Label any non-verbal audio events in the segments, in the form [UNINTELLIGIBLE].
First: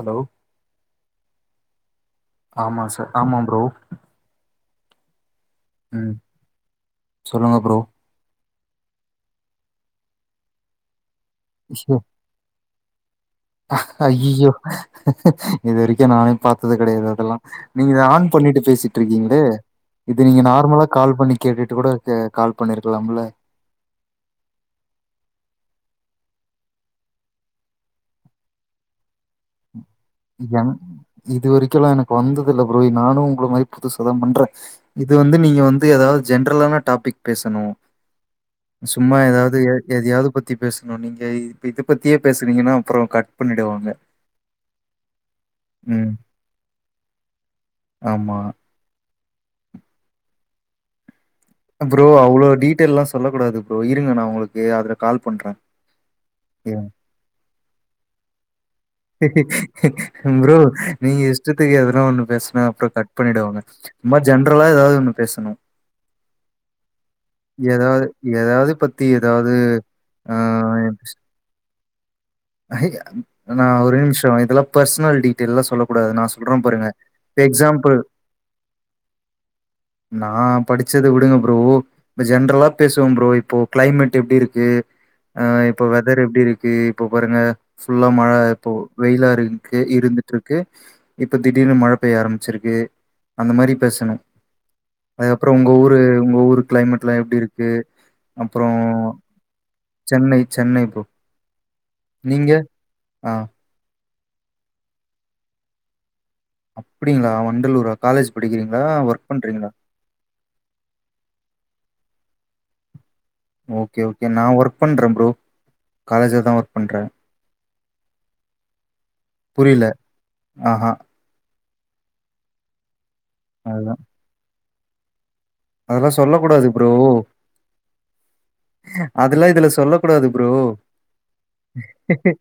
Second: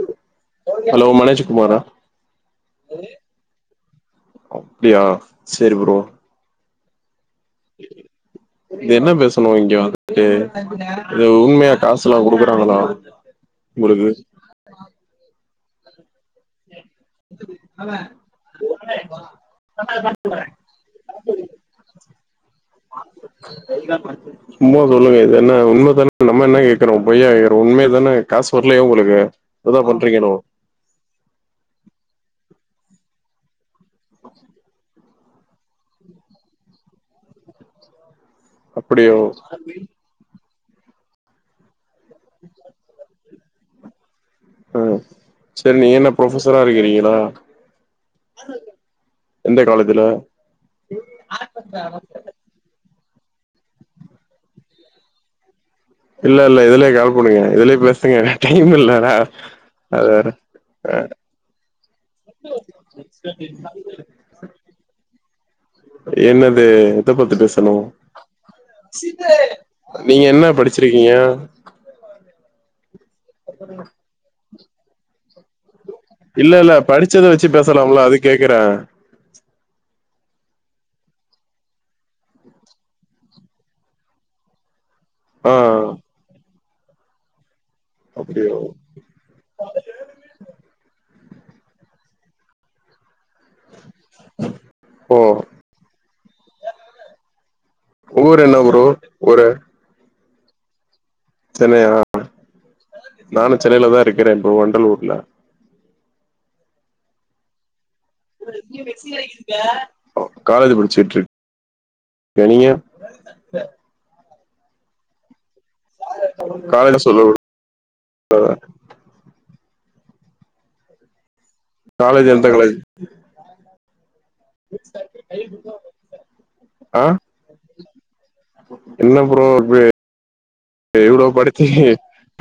Hello hello Manoj குமாரா ஆமா sir ஆமா ப்ரோ அப்படியா சரி ப்ரோ ம் சொல்லுங்க ப்ரோ இது என்ன பேசணும் இங்க வந்துட்டு இது உண்மையா காசு எல்லாம் கொடுக்குறாங்களா அய்யயோ இதுவரைக்கும் நானும் பாத்தது கிடையாது அதெல்லாம் நீங்க இத ஆன் பண்ணிட்டு பேசிட்டு இருக்கீங்களே இது நீங்க நார்மலா கால் பண்ணி கேட்டுட்டு கூட கால் பண்ணிருக்கலாம்ல சும்மா சொல்லுங்க இது என்ன உண்மைதானா நம்ம என்ன கேக்குறோம் பொய்யா கேக்குறோம் உண்மே தானே காசு வரலையா உங்களுக்கு இப்பதா பண்றீங்களோ என் இது வரைக்குகெல்லாம் எனக்கு வந்தது இல்ல புரோ நானும் உங்கள மாதிரி புதுசாதாம் பண்ற இது வந்து நீங்க வந்து ஏதாவது ஜென்ரலான டாபிக் பேசணும் அப்டியோ சும்மா ஏதாவது எதையாவது பத்தி பத்தி பேசணும் நீங்க இ இதை பத்தியே பேசுனீங்கன்னா அப்புறம் கட் பண்ணிடுவாங்க ஹம் சரி நீ என்ன ம் ப்ரொபசரா இருக்கிறீங்களா ஆமா எந்த காலேஜ்ல ப்ரோ அவ்வளோ டீட்டெயல் எல்லாம் சொல்லக் கூடாது ப்ரோ இருங்க நான் உங்களுக்கு அதுல கால் பண்றேன் இல்ல இல்ல இதுலயே கால் பண்ணுங்க இதுலயே பேசுங்க டைம் இல்லடா அது வேற ப்ரோ நீங்க இஷ்ட தெரியாது ஒண்ணு பேச அப்புறம் கட் பண்ணிடுவாங்க இந்த மாதிரி ஜென்ரலா ஏதாவது ஒண்ணு பேசணும் என்னது இத பத்த பேசனும் ஏதாவது பத்தி ஏதாவது நீங்க ஆ என்ன படிச்சிருக்கீங்க ஹ நான் ஒரே நிமிஷம் இதெல்லாம் பர்சனல் டீட்டெல்லாம் சொல்ல கூடாது நான் இல்ல சொல்றேன் இல்ல பாருங்க படிச்சத வச்சு எக்ஸாம்பிள் பேசலாம்ல அது கேக்குறே நான் படிச்சதை விடுங்க ப்ரோ இப்ப ஜென்ரலா பேசுவோம் ப்ரோ இப்போ கிளைமேட் எப்படி இருக்கு ஆ ஆஹ் இப்ப வெதர் எப்படி இருக்கு இப்ப பாருங்க ஃபுல்லா மழை அப்டியா இப்போ வெயிலாறுக்கு இருந்துட்டு இருக்கு இப்ப திடீர்னு மழை பெய்ய ஆரம்பிச்சிருக்கு அந்த மாதிரி பேசணும் ஓ அதுக்கப்புறம் உங்க ஊரு உங்க ஊரு கிளைமேட் எலாம் எப்படி இருக்கு க்கு ஊர் என்ன அப்புறம் ப்ரோ ஊரு சென்னை சென்னை போ சென்னையா நானும் சென்னையில தான் இருக்கிறேன் இப்போ வண்டல் ஊர்ல அப்படிங்களா வண்டலூரா காலேஜ் படிக்கிறீங்களா ஒர்க் பண்றீங்களா ஓ காலஜ படிச்சட்டு இரு கனங்க ஓகே ஓகே நான் ஒர்க் பண்றேன் ப்ரூ காலேஜ்ல தான் ஒர்க் பண்றேன் ஆஹ் புரியல ஆஹஹா காலேஜ் எந்த காலேஜ அதான் [INAUDIBLE] அதெல்லாம் சொல்ல கூடாது ப்ரோ அப்ப அதுெல்லாம் இதுல சொல்ல கூடாது ப்ரூ எவ்வளவு படுத்தி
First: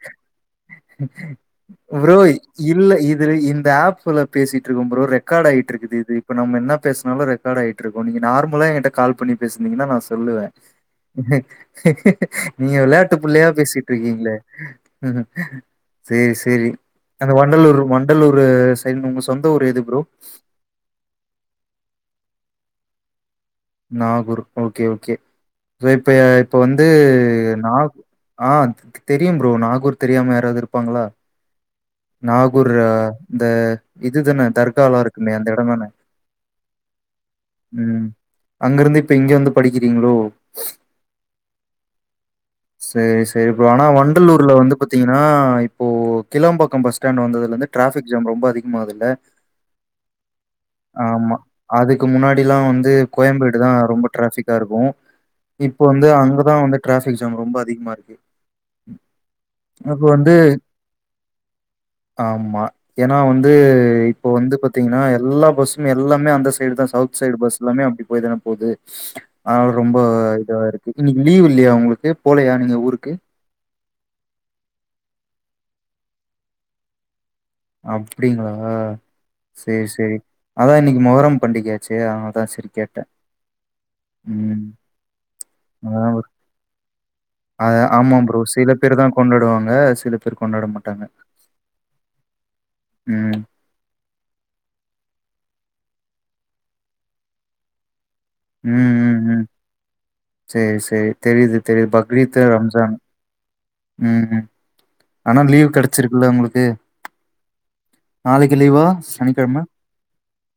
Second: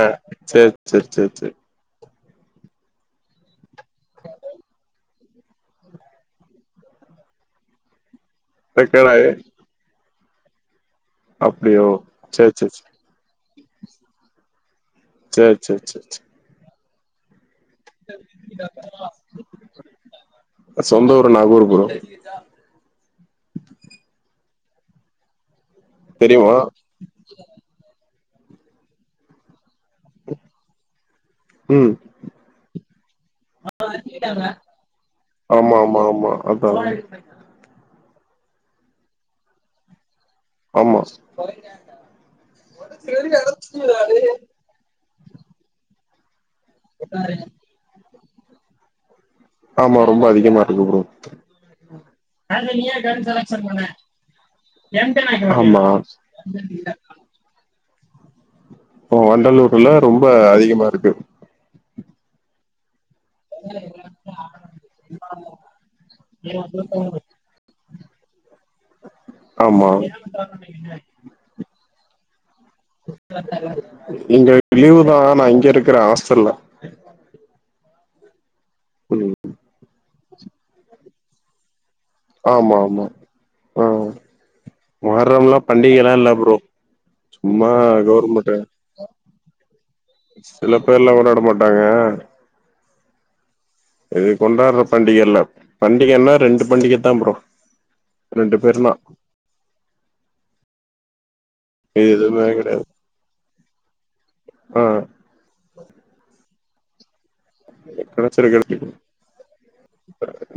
ஆஹ் சரி சரி சரி சரி புரோய் இல்ல இது இந்த ஆப்ல பேசிட்டு இருக்கு புரோ ரெக்கார்ட் ஆகிட்டு இருக்குது இது இப்ப நம்ம என்ன பேசனாலும் ரெக்கார்ட் ஆயிட்டு இரு நீங்க நார்மலா என்கிட்ட செகண்ட் கால் ஆயி பண்ணி பேசினீங்கன்னா நான் சொல்லுவேன் அப்டியோ சேரி சேரி நீங்க சேரி விளையாட்டு புள்ளையா பேசிட்டு இருக்கீங்களே ம் சேரி சேரி அந்த வண்டலூர் வண்டலூர் சைடு உங்க சொந்த ஊர் எது புரோ இதா நாகூர் ஓகே ஓகே சோ இப்ப தெரியுமா இப்ப வந்து நாகூ ஆ தெரியும் புரோ நாகூர் தெரியாம யாராவது இருப்பாங்களா ம் நாகூர் இந்த இதுதானே தர்கா எலாம் இருக்குமே அந்த ஆமா எடந்தன ஆமா ஆமா அதா ம் அங்கிருந்து இப்ப இங்க வந்து படிக்கிறீங்களோ ஆமா சேரி சேரி ப்ரோ ஆனா வண்டலூர்ல வந்து பாத்தீங்கன்னா இப்போ கிளாம்பாக்கம் பஸ்ஸ்டாண்ட் வந்ததுல இருந்து டிராபிக் ஜாம் ரொம்ப அதிகமாகுதில்ல ஆமா ரொம்ப அதிகமா இருக்கு ப்ரோ ஆமா அதுக்கு முன்னாடி எல்லாம் வந்து கோயம்பேடு தான் ரொம்ப டிராபிக் ப்பிடா இருக்கும் இப்ப ஆமா வந்து அங்கதான் வந்து டிராபிக் ஜாம் ரொம்ப அதிகமா இருக்கு வண்டலூர்ல இப்போ ரொம்ப வந்து அதிகமா இருக்கு ஆமா ஏன்னா வந்து இப்போ வந்து பாத்தீங்கன்னா எல்லா பஸ்ஸும் எல்லாமே அந்த சைடு தான் சவுத் சைடு பஸ்லாமே அப்ப போய தானே போகுது அதனால ஆமா ரொம்ப இதுவா இருக்கு இன்னிக்கு லீவ் இல்லையா உங்க போலையா நீங்க ஊருக்கு இங்க லீவு தான் நான் இங்க இருக்கற ஆஸ்தல்ல அப்பிடிங்களா செரி செரி அதான் இன்னிக்கு மொகரம் பண்டிகை செரி அவதான் செரி கேட்டே ஓ ம் மொகரம்ல்லாம் அதா பண்டிகைல்லாம் ஒரு இல்ல ப்ரோ அ சும்மா ஆமா ப்ரோ கவுர்மெண்ட் சில பேர் தா கொண்டாடுவாங்க சில பேர் கொண்டாட சில மாட்டாங்க பேர்ல்லாம் கொண்டாட மாட்டாங்க [UNINTELLIGIBLE] ம் இது கொண்டாதற பண்டிகைல்ல பண்டிகைன்னா ரெண்டு பண்டிகை தான் ப்ரோ ரெண்டு பேர் தா ம் ம் ம் செரி செரி தெரியுது தெரீத் இது பக்ரீத் எதுவுமே கெடையாது ரம்ஜான் ம் ம் ஆ ஆனா அந்த லீவ் கெடைச்சிருக்குல்ல உங்குளுக்கு கெடைச்சிருக்கு எடுத்துக்குவோ சனிக்கெழம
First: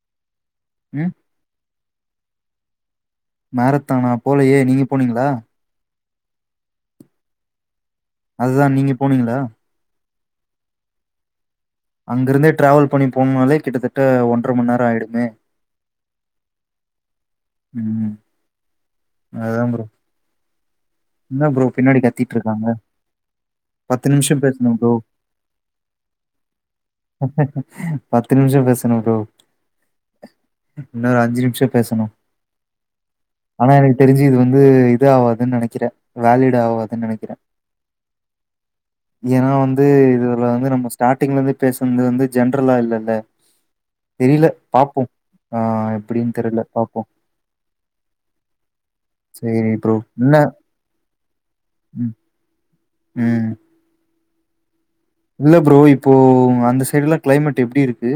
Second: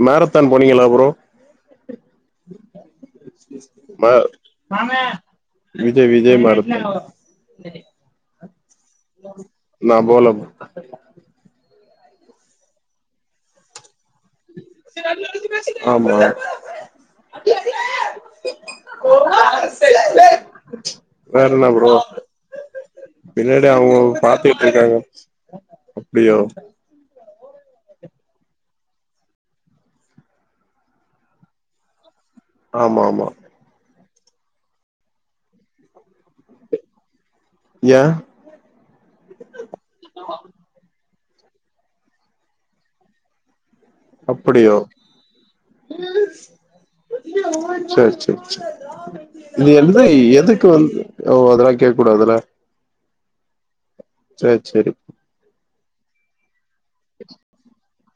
மேரத்தான் போணிங்களா ஆ ப்ரோ ம் மேரத்தானா போலயே நீங்க வாங்க போனீங்களா விஜய் விஜய் [UNINTELLIGIBLE] அதுதா நீங்க போணிங்களா [UNINTELLIGIBLE] அங்கிருந்தே ட்ரேவல் பண்ணி போவும்போதே கிட்டத்தட்ட ஒன்றரை மணி நேரம் ஆயிடுமே ஆமா ம் [UNINTELLIGIBLE] வேற இன்னா ப்ரோ என்ன பின்னாடி கத்திட்ருக்காங்க பின்னாடி அவங்கோ பத்து நிமிஷோ பேசணு ப்ரோ பாத்துட்ருக்காங்க அப்டியா பத்து நிமிஷம் பேசணும் ப்ரோ இன்னும் ஒரு அஞ்சு நிமிஷம் பேசணும் ஆமா ஆமா ஆனா எனக்கு தெரிஞ்சு இது வந்து இது ஆவாதுன்னு நெனைக்கிறே வேலிட் ஆவாதுன்னு நெனைக்கிறே ஏ ஏன்னா வந்து இதுல வந்து நம்மஸ் ஸ்டார்டிங்ல இருந்து பேசன்து வந்து ஜென்ரலா இல்லல்ல தெரியில அப்டியோ பாப்போம் ஆ எப்புடின் தெரில பாப்போம் [UNINTELLIGIBLE] செர் செர் செர் நீ சரி ப்ரோ. எந்த என்ன எதுக்கு வந்து ஓ அதெல்லா கேட்க் ம், கூடாதுல்ல ம் செர் செரி இல்ல ப்ரோ இப்போ அந்த சைடுல்லா கிளைமேட் எப்டி இருக்கு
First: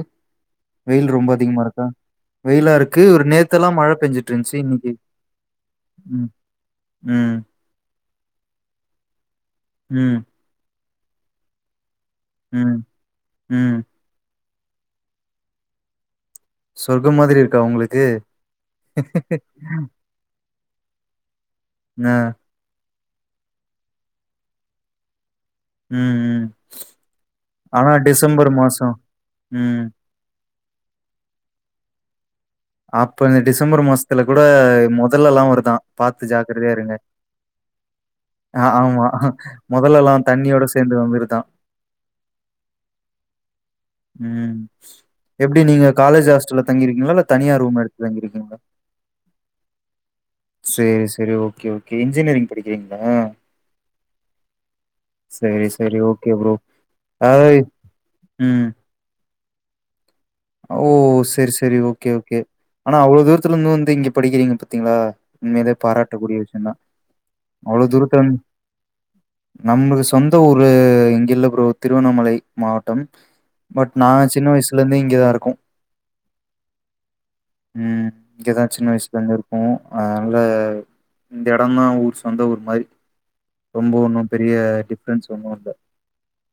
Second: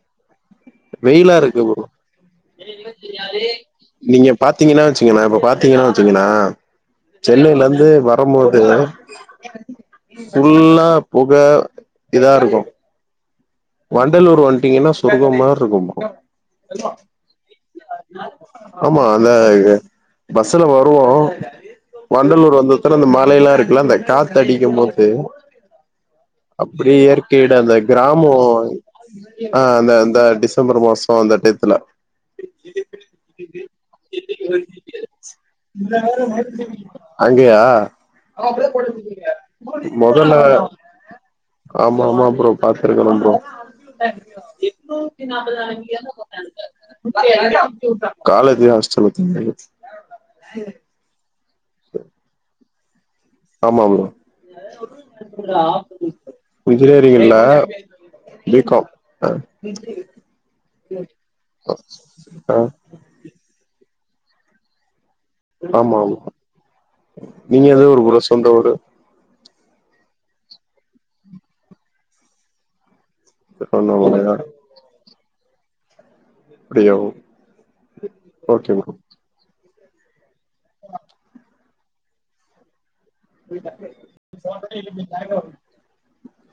வெயில் ரொம்ப வெயிலா அதிகமா இருக்கு இருக்கா வெயிலா இருக்கு. ஒரு நேத்தெல்லாம் மழை [UNINTELLIGIBLE] நீங்க பெஞ்சுட்டு இருந்துச்சு. பாத்தீங்கன்னா இன்னைக்கு வச்சீங்கங்ளே இப்ப பாத்தீங்கன்னா வச்சீங்கங்ளே ம், ம், சென்னயில இருந்து வரும்போது ம், ஃபுல்லா புக இதா இருக்கு ம், ம். வண்டலூர் வந்ட்டீங்கன்னா சொற்க்கமாரி இருக்கு சொர்க்கம் மாதிரி இருக்கா உங்களுக்கு? [UNINTELLIGIBLE] ஆமா அதா இ பஸ் பஸூல வருவோ ஆ. வண்டலூர் வந்து அத்தட்ல அந்த மலை எல்லா இருக்கல்ல அந்த காத்து அடிக்கும் போது ம் ம் அப்டி இயற்கையீட அந்த ஆனா கிராமு டிசம்பர் மாசோ [UNINTELLIGIBLE] ஆ ம் அந்த அந்த டிசம்பர் மாசம் அந்த டேய்த்துல அப்ப இந்த டிசம்பர் மாசத்துல கூட முதல்லல்லா வருதா பாத்து ஜாக்கிரதயா இருங்க அங்கயா ஆ ஆமா [UNINTELLIGIBLE] மொதல்லல்லா முதல்ல தண்ணியோட சேந்து வந்துருதா ஆமா ஆமா ப்ரோ பாத்துருக்கனோ ப்ரோ ம் எப்டி நீங்க காலேஜ் ஹாஸ்டல்ல தங்கிருக்கீங்களா இல்ல தனியா ரூம் எடுத்து தங்கிருக்கீங்களா காலேஜ் ஹாஸ்டல் சரி சரி ஓகே ஓகே இன்ஜினியரிங் படிக்கிறீங் ஆமா ப்ரோ சேரி சேரி ஓகே ப்ரோ [UNINTELLIGIBLE] என்ஜினியரிங்ல்ல அதாவது ம் பிகாம் [INAUDIBLE] ஓ செர் செரி ஓகே ஓகே ஆ ஆனா அவ்ளே தூரத்துல இருந்து வந்து இங்க படிக்கிறீங்க பாத்தீங்களா உண்மையிலே ஆமா ஆமா பாராட்டக்கூடிய விஷயம்தா நீங்க அவ்ளோ எந்த ஊரு ப்ரோ தூரத்துல வந் சொந்த ஊரு நம்ளூக்கு சொந்த ஊர் இங்கில்ல ப்ரோ திருவண்ணாமலை மாவட்டம் பட் நாங்க திருவண்ணாமலையா சின்ன வயசுலேர்ந்தே இங்கதா இருக்கோ அப்டியா ம் இங்கதா ஓகே சின்ன ப்ரோ வயசுல இருந்தே இருக்கோ அதனால இந்த எடம்தா ஊர் சொந்த ஊர் மாரி ரொம்ப ஒண்ணும் பெரிய டிஃப்ரென்ஸ் ஒண்ணூ இல்ல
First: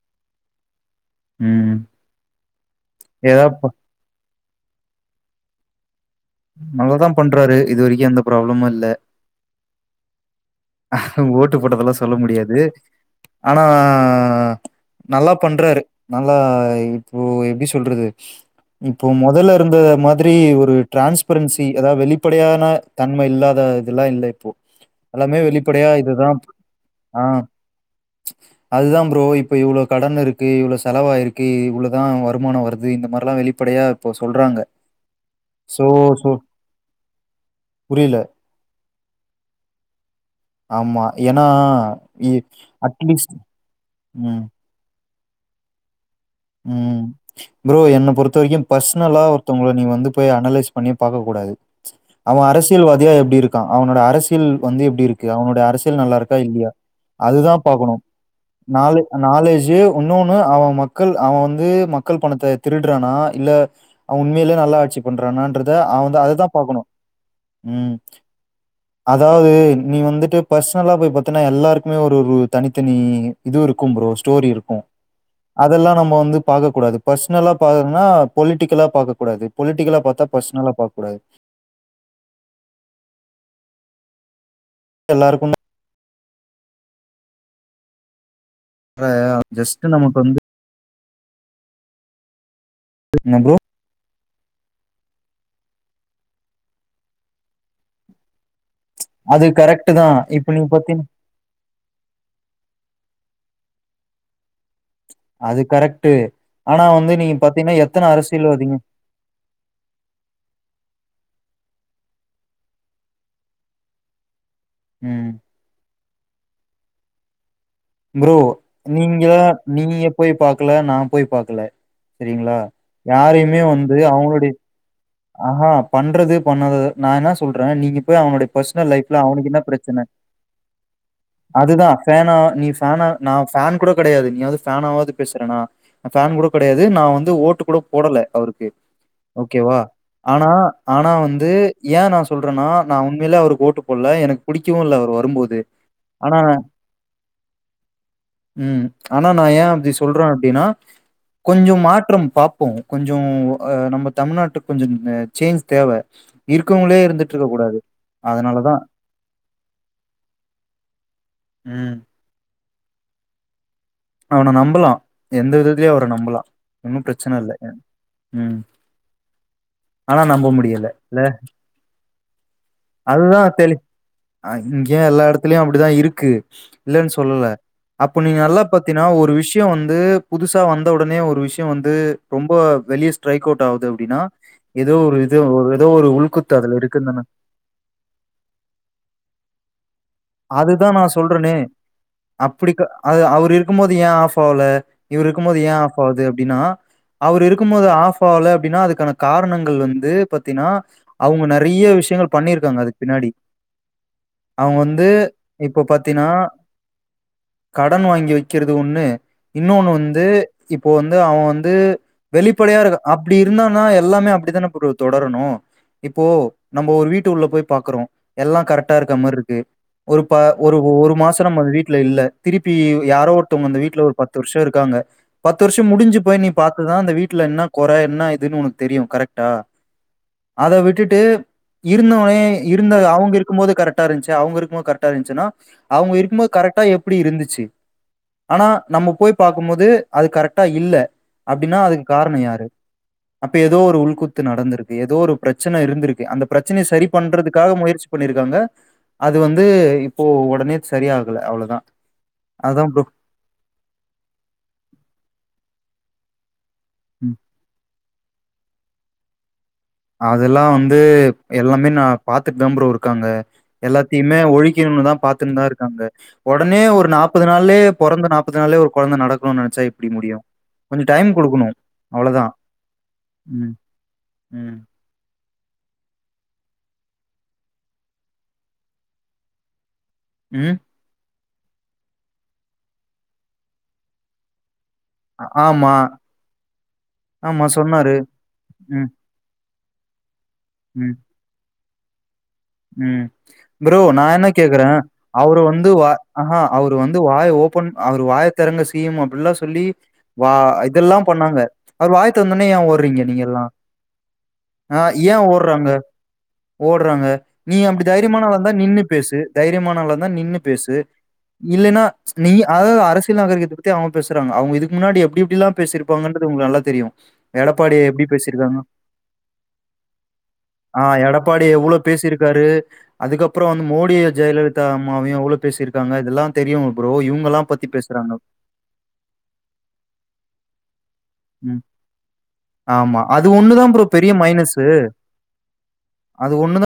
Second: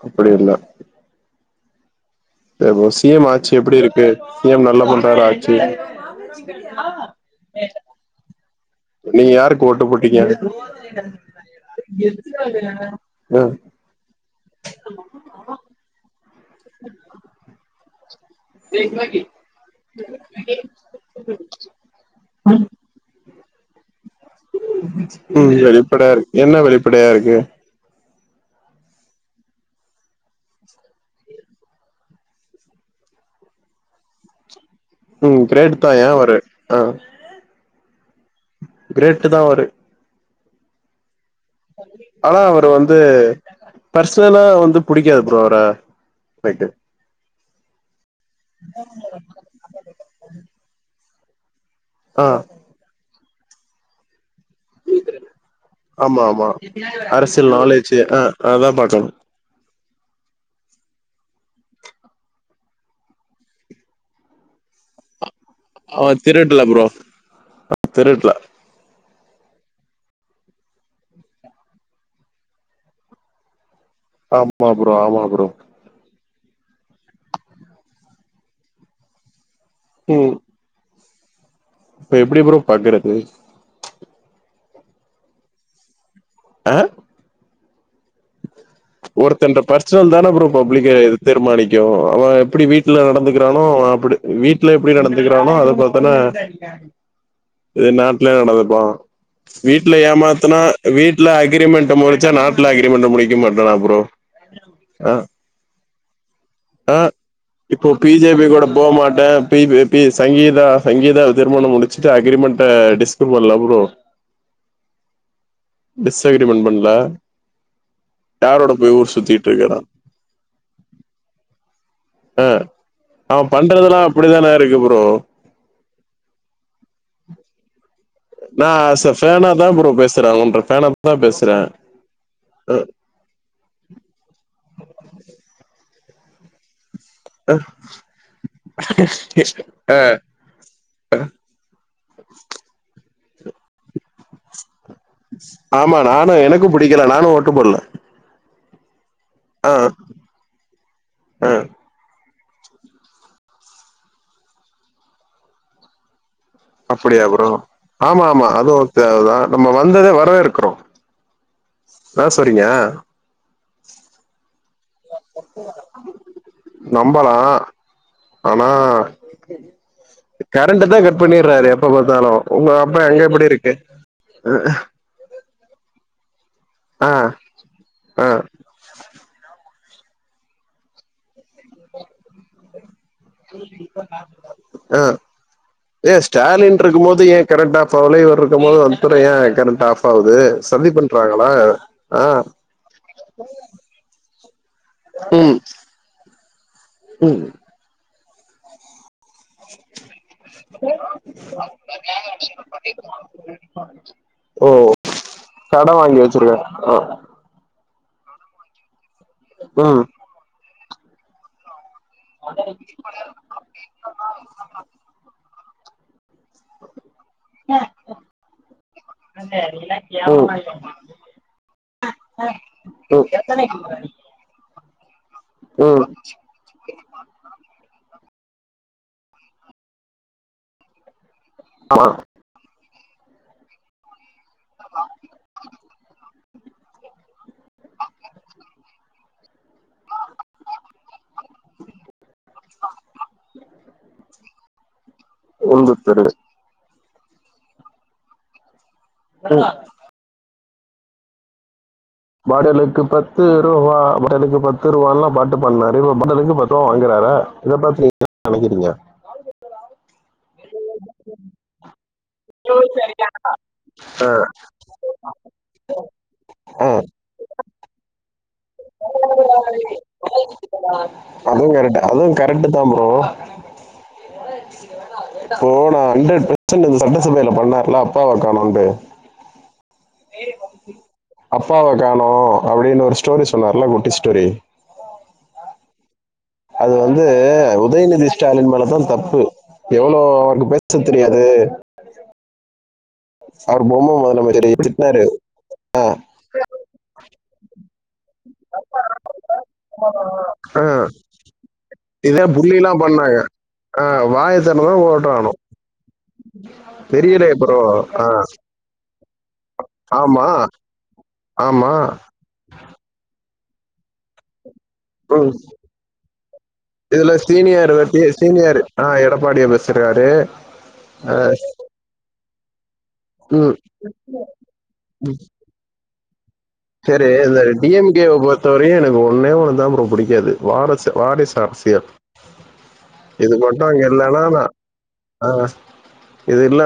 அப்படி இல்ல ம் இப்போ சிஎம் ஏதா ஆட்சி ப எப்படி இருக்கு சிஎம் நல்ல பண்றாரா ஆட்சி நல்லா தான் பண்றாரு இது வரைக்கும் எந்த ப்ராப்ளமு நீங்க யாருக்கு ஓட்டு போட்டிங்க ஓட்டு போட்டதெல்லா சொல்ல முடியாது ஆ ஆனா நல்லா பண்றாரு நல்லா இப்போ எப்படி சொல்றது இப்போ முதல்ல இருந்த மாதிரி ஒரு டிரான்ஸ்பரன்சி அதாவது வெளிப்படையான தன்மை இல்லாத இதெல்லா இல்ல இப்போ எல்லாமே ம் வெளிப்படையா இதுதான் இருக்கு என்ன வெளிப்படையா ஆ இருக்கு அதுதான் ப்ரோ இப்ப இவ்வளோ கடன் இருக்கு இவ்வளோ செலவாய் இருக்கு இவ்ளவுதான் வருமானம் வருது இந்த மாரி வெளிப்படையா இப்போ சொல்றாங்க ம் கிரேட் சோ தான் ஏன் சோ அவரு ஆ புரியல கிரேட்டு தான் அவரு ஆமா ஏன்னா இ ஆனா அவரு வந்து அட்லீஸ்ட் ம், பர்சனலா வந்து புடிக்காது ப்ரோ அவர எனக்கு ம் ப்ரோ என்ன பொறுத்த வரைக்கும் பர்சனலா ஒருத்தவங்கள நீ வந்து போய் அனலைஸ் பண்ணி பார்க்க கூடாது ஆ அவன் அரசியல்வாதியா எப்படி இருக்கான் அவனோட அரசியல் கில் வந்து எப்பிடி இருக்கு அவனுடைய அரசியல் நல்லா ஆமா இருக்கா ஆமா இல்லையா அரசியல் அதுதா பாக்கணு நாலேஜ் ஆ அதான் நாலு பாக்கணும் அ நா நாலேஜி உன்னொன்னு அவ மொத் க்கள் அவ வந்து மக்கள் பணத்த திருடுறானா இல்ல அவ உண்மேலே நல்லா ஆட்சி பண்ற ண்றானான்றதா அவ தா அவன் அதுதா திருடல பாக்கணு ப்ரோ ம் திருடல அதாவது நீ வந்துட்டு பர்சனலா போய் பாத்தீன்னா எல்லாருக்குமே ஒரு தனித்தனி இதுவுருக் க்கும் ப்ரோ ஸ்டோரி ஆமா இருக்கு ப்ரோ ஆமா ப்ரோ ல்லா நம்ம வந்து பாக்கக்கூடது பர்ஸ்னலா பாக்கனுன்னா பொலிட்டிக்கலா பாக்கக்கூடாது பொலிட்டிக்கலா பாத்தா ம் பர்ஸ்னலா பாக்கக் கூடாது இப்ப எப்பிடி ப்ரோ பாக்குறது எல்லாருக்கும் அ ஒருத்தன்ட ஜஸ்ட் பர்சனல் நமக்கு தான வந்து ப்ரோ பாப் புள்ளைங்க தீர்மானிக்கியு அவ எப்பிடி வீட்ல என்ன ப்ரோ? நடந்துக்கிறானோ அப்பிடி வீட்ல எப்பிடி நடந்துக்கிறானோ அத போலதான இது நாட்ல நடந்துப்பா அது கரெக்ட்டு வீட்ல தான். இப்ப ஏமாத்துனா நீங்க பாத்தீங் வீட்ல அக்ரிமெண்ட் முடிச்சா நாட்ல அக்ரிமெண்ட் முடிக்க மாட் டானா ப்ரோ அ அது கரெக்ட்டு. ஆனா அ வந்து நீங்க பாத்தீங்கன்னா, இப்போ எத்தன பி ஜே பி கூட அரசியல்வாதிங்க போ மாட்ட அ பி ப்ப பி [UNINTELLIGIBLE] சங்கீதா சங்கீதா திருமணம் முடிச்சுட்டு அக்ரிமெண்ட டிஸ்கு பண்லா ப்ரோ ம் டிஸ் அக்ரிமெண்ட் பண்ல ப்ரோ யாரோட போய் ஊர் நீங்கள சுத்திட்டு இருக்கறா நீங்க போய் பாக்கல நா போய் பாக்கல ஆ செரிங்களா அவ யாரையுமே வந்து பண்றதெல்லா அவங்களுடைய அப்டிதான இருக்கு ப்ரோ ஆஹா பண்றது பண்ணாதது நா என்ன சொல்றே நீங்க போய் அவனுடைய நா பர்சனல் அஸ்ச லைஃப்ல ஃபேனா அவனுக்கு என்ன தா ப்ரோ பிரச்சன பேசுற ஒவன்ற ஃபேனா தா பேசு அதுதா ஃபேனா நீ ஃபேனா நா ஃபேன் கூட கெடையாது நீயாவது ஃபேனாவது பேசுறனா நா ஃபேன் கூட கெடையாது நா வந்து அ ஓட்டு கூட போடல அவருக்கு ஓகேவா அ ஆனா ஆனா வந்து ஏ நா சொல்றன்னா நா வந்து உண்மேலே அவருக்கு ஓட்டு போடல எனக்கு பிடிக்கவு இல்ல அவ் ஆமா நானு எனக்கு புடிக்கல நானு ஓட்டு போடல ம் ஆனா நா ஏ அப்பிடி சொல்றே அப்டின்னா ஆ கொஞ்சம் மாற்றம் பாப் இப்போ கொஞ்சோ நம்ம தமிழ்நாட்டுக்கு கொஞ்சோ ம் சேஞ்ச் தேவ இருக்கவங்களே அப்பிடியா இருந்துட்டு ப்ரோ இருக்கக் கூடாது. ஆமா ஆமா அதனால தான். அதுவு தேவதா நம்ம வந்ததே வரவேற்கிறோ ம். ஆ சரிங்க நம்பலா எந்த விதத்திலயு அவர நம்பலா ஒன்னு பிரச்சன இல்ல ம். அனா ஆனா நம்ப முடியல. கரண்ட்ட தா இல்ல கட் பண்ணடுறாரு எப்பப்பாத்தாலு உங்க அப்பா எங்க எப்பிடி அதுதான் இருக்கு தெளி அ இங்கே எல்லா எடத்துலயு அப்பிடிதா இருக்கு ஆ இல்லேன்னு சொல்லல்ல அப்ப ஆ நீ நல்லா பாத்தீனா ஒரு விஷ்யோ வந்து புதுசா வந்த ஒடனே ஒரு விஷ்யோ வந்து ரொம்ப வெளிய ஸ்ட்ரைக் அவுட் ஆவுது அப்படின்னா, ஏதோ அ ஒரு இது ஒரு ஏதோ ஒரு ஏ உள்குத்து அதுல ஸ்டாலின் இருக்குன்னு இருக்கும்போது தான ஏ கெரண்ட்டாஃப் ஆவுல்ல [UNINTELLIGIBLE] இருக்கும் போது மின்தடையே கெரண்ட் ஆஃப் ஆவுது அதுதா சதி நா பண்றாங்களா சொல்றனே ஆ அப்பிடிக்கா அது அவர் இருக்கும் போது ஏ ஆஃப்பாவுல இவரு ம் இருக்கும்போது ஏ ஆஃப்பாகுது அப்டின்னா ம் அவர் இருக்கும்போது ஆஃப் ஆகல அப்பிடின்னா அதுக்கான காரணங்கள் வந்து பாத்தீனா அவுங்க நறைய விஷயங்கள் பண்ணியிருக்காங்க அதுக்கு பின்னாடி ஓ அவங்க வந் து இப்போ கட வாங்கி பாத்தீன்னா வச்சிருக்கே ஆ கடன் வாங்கி வைக்கிறது ஒண்ணு இன்னொன்னு ம் வந்து இப்போ வந்து அவ வந்து வெளிப்படையா இருக்க அப்பிடி இருந்தனா எல்லாமே அப்பிடிதான ப்ரோ தொடரணு இப்போ நம்ம ஒரு வீட்டு உள்ள போய் பாக்குறோ எல்லா கரெக்டா இருக்கற மாரிருக்கு ம் ஒரு ப ஒரு ஒரு மாசோ நம்ம அந்த வீட்ல இல்ல திருப்பி ம் யாரோ ஒருத்தவங்க அந்த வீட்ல ஒரு பத்து வருஷோருக் காங்க பத்து வருஷோ ம் முடிஞ்சு போய் நீ பாத்தனா அந்த வீட்ல என்ன கொற என்ன உனக்கு தெரியும் கரெக்டா அதை விட்டுட்டு ஆமா இருந்தவனே இரு இரு அவங்க இருக்கும் போோது கரெக்டா இருச்சு அவங்க இருக்குபோது கரெக்டா இருந்துச்சுன்னா அவங்க இருக்கும்போது கரெக்டா எப்படி இருந்துச்சு ஆனா நம்ம போய் பார்க்க இருக்கும் போோது அது கரெக்டா இல்ல அப்படின்னா அதுக்கு காரணம் யாரு அப்ப ஏதோ ஒரு உள்குத்து நடந்திருக்கு ஏதோ ஒரு பிரச்சனை உந்து இருந்திருக்கு தெரு அந்த பிரச்சனைய சரி பண்றதுக்காக முயற்சி பண்ணிருக்காங்க அது வந்து இப்போ உடனே சரியாகல அவ்வளவுதான் மடலுக்கு பத்து ரூபா மடலுக்கு பத்து ரூபான்ல்லாம் பாட்டு பண்ணல இ மடலுக்கு பத்து றம் அங்குறாரா ம் இத ப்த்த நீங்க என் நினைக்கிறீங்க அதெல்லாம் வந்து எல்லாமே நான் பாார்த்துட்டு விளம்புறம் இருக்காங்க எல்லாத்தையுமே ஒழிக்கணும்னு தான் பார்த்திருந்தார் ங்க உடனே ஆ ஒரு நாற்பது நாாளே பிறந்த நாற்பது நாளே ஒரு குழந்தை நடக்கணும்னு நினைச்சா எப்டி முடியும் கொஞ்சம் டைம் அதுவும் குடுக்கணும். கரெக்ட் அதுவும் அவ்வளதான். கரெக்ட் தான் ப்ரோ உம் போனா ஹண்ட்ரட் பெர்சன்ட் இந்த சட்டசபையில பண்ணாருல அப்பா வை காணும்ண்டு உம் அப்பாவை காணோ அப்படின்னு ஒரு ஸ்டோரி சொன்னருலா குட்டி ஸ்டோரி ஆமா அது வந்து ஆமா சொன்னாரு. உதயநிதி ஸ்டாலின் மேலதான் ம், தப்பு எவ்வளவு அவருக்கு பேச தெரியாது உம் அவர் ப்ரோ பொம்ம நான் என்ன முதலமைச்சர் கேக்குறேன் திட்னாரு அவரு வந்துஹ அவரு வந்து வாய் ஓபன் அவர் வாய திறங்க செய்யும் அப்படின்ல்லாம் சொல்லி வா ஆ இதெல்லாம் பண்ணாங்க அவர் வாய இதே தந்தனே என் புல்லிலா ஒரு ங்க பண்ணாங்க நீங்க எல்லாம் ஆ வாய திறந்தா ஆஹ ஏன் ஓட்றானு ஓடுறாங்க ஓடுறாங்க தெரியலையே நீ ப்ரோ அப்படி ஆ தைரியமானாலள இருந்தான் நின்னு பேசு தைரியமானளம்ந்தான் ஆமா நின்னு பேசு ஆமா இல்லைன்னா நீ அதாவது அரசியல் நகரக்கத்தை பத்தி அவங்க பேசுறாங்க அவங்க இதுக்கு முன்னாடி எப்படி ம் எப்படிலாம் பேசிருப்பாங்கன்றது உங்களுக்கு நல்லா தெரியும் இதுல சீனியர் எடப்பாடி ஐயா எப்படி பேசிருக்காங்க குறாரு ஆஹ் எடப்பாடி எவ்வளோ பேசியிரு இருக்காரு அதுக்கப்புறம் ம் வந்து மோடி ஜெயலலிதா அம்மாவையும் எவ்வளவு பேசியிருக்காங்க இதெல்லாம் சரி இந்த டிஎம்கே பொறுத்தவரையும் எனக்கு ஒன்னே ஒண்ணு தான் ரொம்ப பிடிக்காது வார ச வாரஷ ம் அரசியல் ஆமா அது இது மட்டு ஒண்ணுதா அங்க ப்ரோ பெரிய இல்லனாநா மைனஸு அஹ் அது இது ஒண்ணுதா இல்ல